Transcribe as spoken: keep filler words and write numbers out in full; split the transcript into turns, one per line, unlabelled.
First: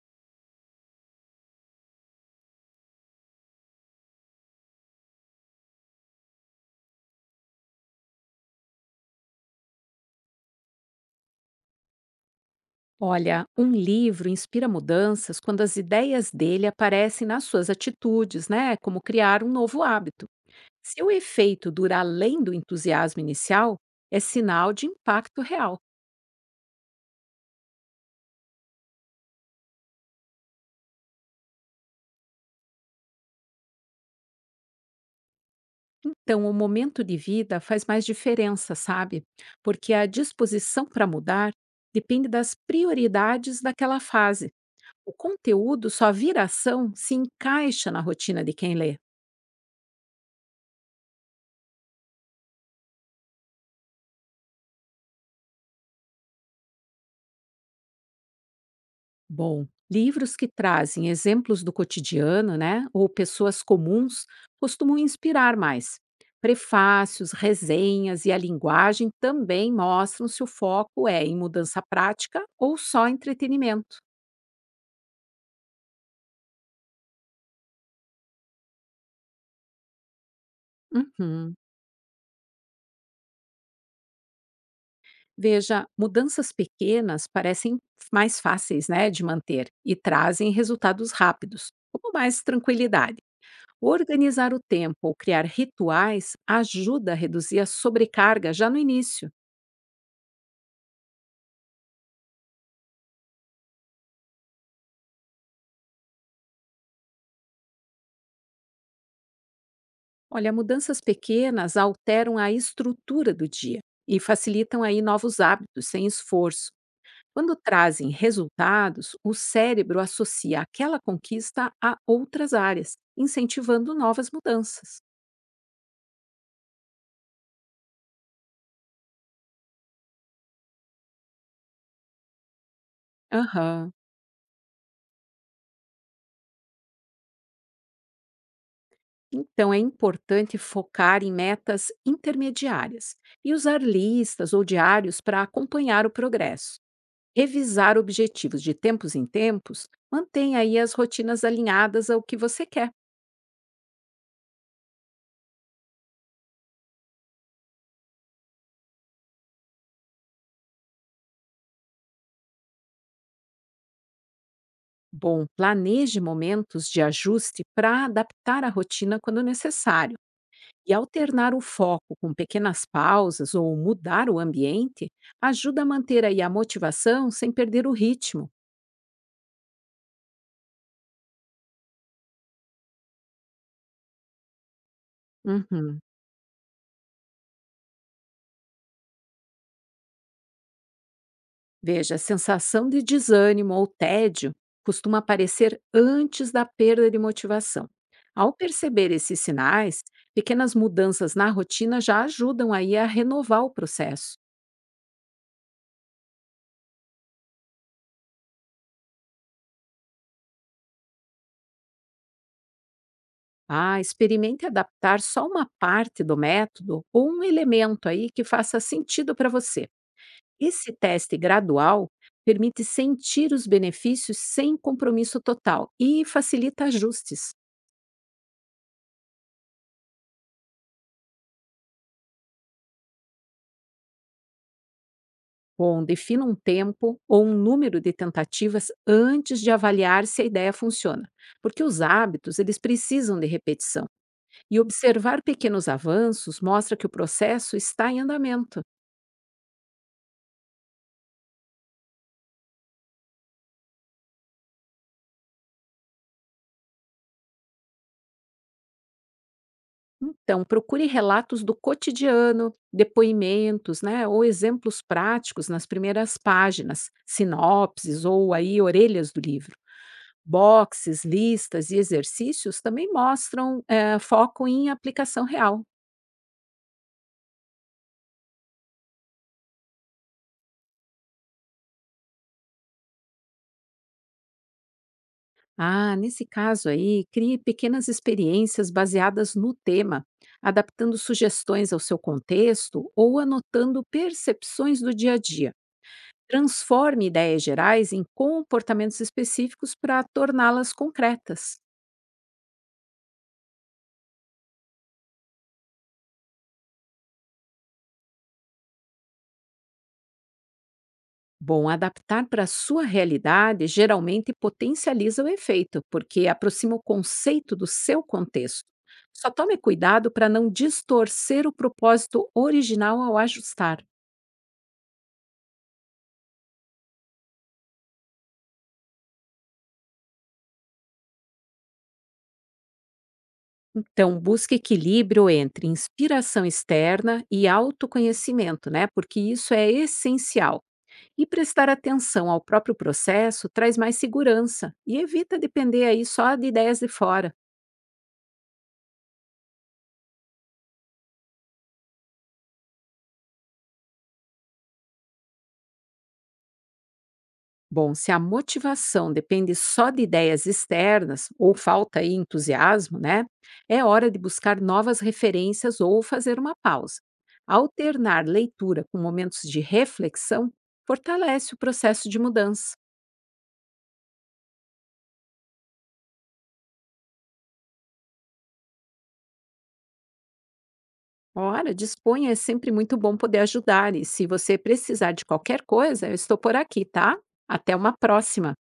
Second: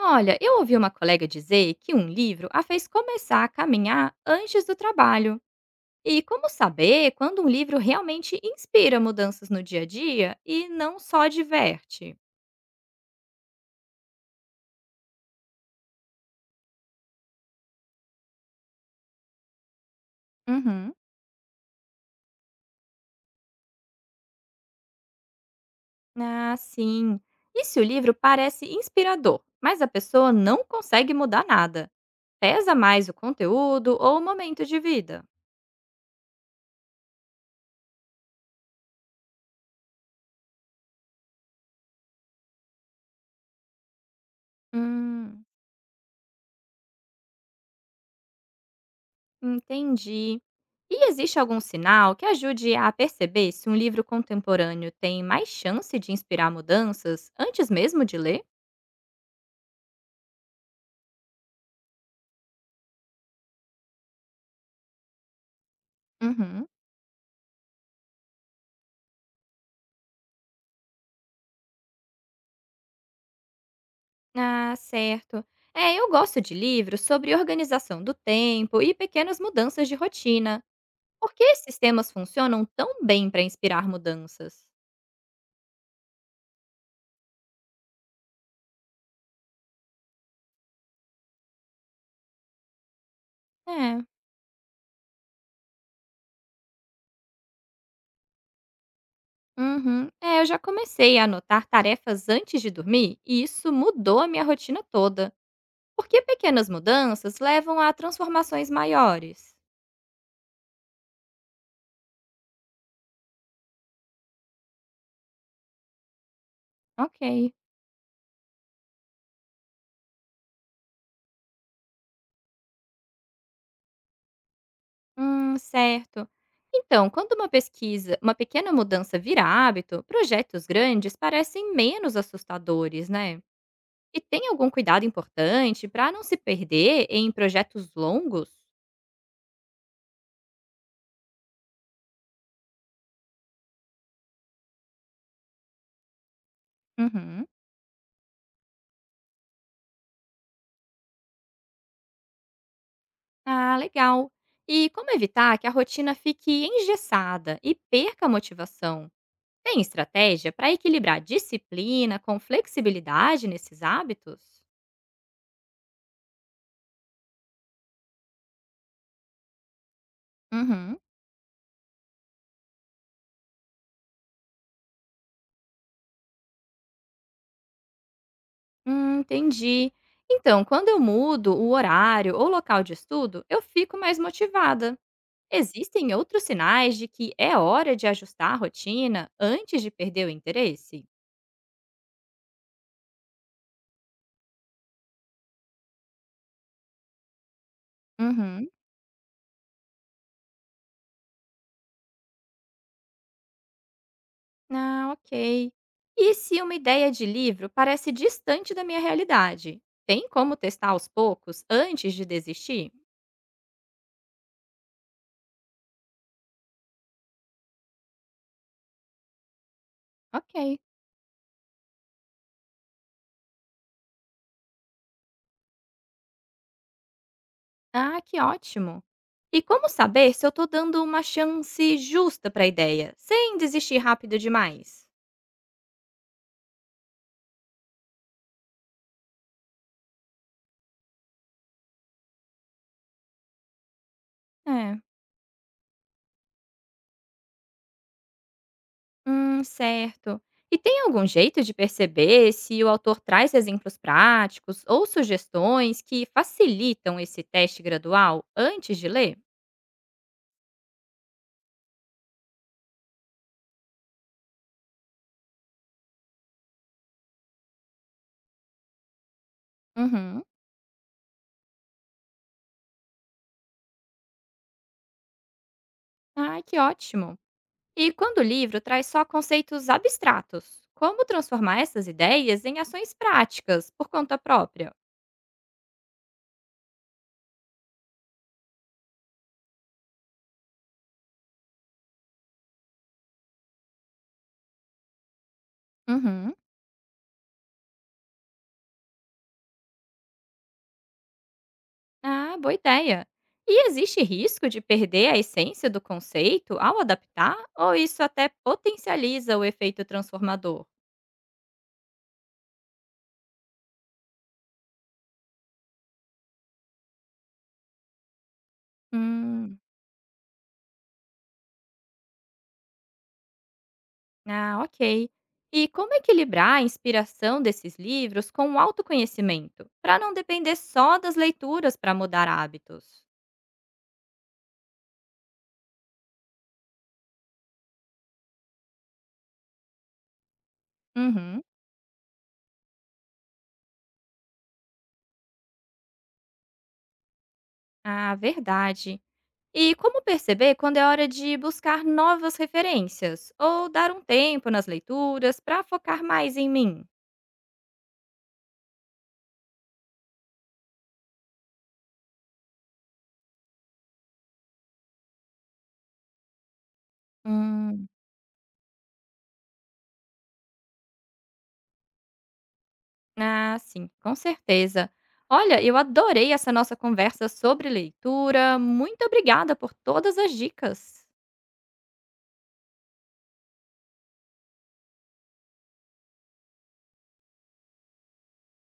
Olha, eu ouvi uma colega dizer que um livro a fez começar a caminhar antes do trabalho. E como saber quando um livro realmente inspira mudanças no dia a dia e não só diverte?
Olha, um livro inspira mudanças quando as ideias dele aparecem nas suas atitudes, né? Como criar um novo hábito.
Uhum.
Se o efeito dura além do entusiasmo inicial, é sinal de impacto real.
Ah, sim. E se o livro parece inspirador, mas a pessoa não consegue mudar nada? Pesa mais o conteúdo ou o momento de vida?
Então, o momento de vida faz mais diferença, sabe? Porque a disposição para mudar depende das prioridades daquela fase. O
Hum.
conteúdo só vira ação se encaixa na rotina de quem lê.
Entendi. E existe algum sinal que ajude a perceber se um livro contemporâneo tem mais chance de inspirar mudanças antes mesmo de ler?
Bom, livros que trazem exemplos do cotidiano, né, ou pessoas comuns, costumam inspirar mais.
Uhum.
Prefácios, resenhas e a linguagem também mostram se o foco é em mudança prática ou só entretenimento.
Ah, certo. É, eu gosto de livros sobre organização do tempo e pequenas mudanças de rotina. Por que
Uhum.
esses temas funcionam tão bem para inspirar mudanças?
Veja, mudanças pequenas parecem mais fáceis, né, de manter e trazem resultados rápidos, como mais tranquilidade.
É,
Organizar o tempo ou criar rituais ajuda a reduzir a sobrecarga já no início.
uhum. É, eu já comecei a anotar tarefas antes de dormir e isso mudou a minha rotina toda. Por que pequenas mudanças levam a transformações maiores?
Olha, mudanças pequenas alteram a estrutura do dia e facilitam aí novos hábitos sem esforço.
Ok.
Quando trazem resultados, o cérebro associa aquela conquista a outras áreas, incentivando novas mudanças.
Hum, certo. Então, quando uma pesquisa, uma pequena mudança vira hábito, projetos grandes parecem menos assustadores, né?
Aham.
E tem algum cuidado importante para não se perder em projetos longos?
Então é importante focar em metas intermediárias e usar listas ou diários para acompanhar o progresso.
Uhum.
Revisar objetivos de tempos em tempos mantém aí as rotinas alinhadas ao que você quer.
Ah, legal. E como evitar que a rotina fique engessada e perca a motivação? Tem estratégia para equilibrar disciplina com flexibilidade nesses hábitos?
Bom, planeje momentos de ajuste para adaptar a rotina quando necessário. E
Uhum.
alternar o foco com pequenas pausas ou mudar o ambiente ajuda a manter aí a motivação sem perder o ritmo.
Hum, entendi. Então, quando eu mudo o horário ou local de estudo, eu fico mais motivada.
Uhum.
Existem outros sinais de que é hora de ajustar a rotina antes de perder o interesse?
Veja, a sensação de desânimo ou tédio costuma aparecer antes da perda de motivação. Ao
Uhum.
perceber esses sinais, pequenas mudanças na rotina já ajudam aí a renovar o processo.
Ah, ok. E se uma ideia de livro parece distante da minha realidade? Tem como testar aos poucos antes de desistir?
Ah, experimente adaptar só uma parte do método ou um elemento aí que faça sentido para você.
Ok.
Esse teste gradual permite sentir os benefícios sem compromisso total e facilita ajustes.
Ah, que ótimo! E como saber se eu tô dando uma chance justa para a ideia, sem desistir rápido demais?
Bom, defina um tempo ou um número de tentativas antes de avaliar se a ideia funciona, porque os hábitos eles precisam de repetição e
É,
observar pequenos avanços mostra que o processo está em andamento.
hum, certo. E tem algum jeito de perceber se o autor traz exemplos práticos ou sugestões que facilitam esse teste gradual antes de ler?
Então, procure relatos do cotidiano, depoimentos, né, ou exemplos práticos nas primeiras páginas, sinopses ou aí orelhas do livro.
Uhum.
Boxes, listas e exercícios também mostram eh, foco em aplicação real.
Ah, que ótimo! E quando o livro traz só conceitos abstratos, como transformar essas ideias em ações práticas por conta própria?
Ah, nesse caso aí, crie pequenas experiências baseadas no tema, adaptando sugestões ao seu contexto ou anotando percepções do dia a dia.
Uhum.
Transforme ideias gerais em comportamentos específicos para torná-las concretas.
Ah, boa ideia. E existe risco de perder a essência do conceito ao adaptar? Ou isso até potencializa o efeito transformador?
Bom, adaptar para a sua realidade geralmente potencializa o efeito, porque aproxima o conceito do seu contexto. Só tome
Hum,
cuidado para não distorcer o propósito original ao ajustar.
ah, ok. E como equilibrar a inspiração desses livros com o autoconhecimento, para não depender só das leituras para mudar hábitos?
Então, busque equilíbrio entre inspiração externa e autoconhecimento, né? Porque isso é essencial. E
Uhum.
prestar atenção ao próprio processo traz mais segurança e evita depender aí só de ideias de fora.
Ah, verdade. E como perceber quando é hora de buscar novas referências ou dar um tempo nas leituras para focar mais em mim?
Bom, se a motivação depende só de ideias externas ou falta aí entusiasmo, né? É hora de buscar novas referências ou fazer uma pausa.
Hum.
Alternar leitura com momentos de reflexão fortalece o processo de mudança.
Ah, sim, com certeza. Olha, eu adorei essa nossa conversa sobre leitura. Muito obrigada por todas as dicas.
Ora, disponha, é sempre muito bom poder ajudar e se você precisar de qualquer coisa, eu estou por aqui, tá? Até uma próxima.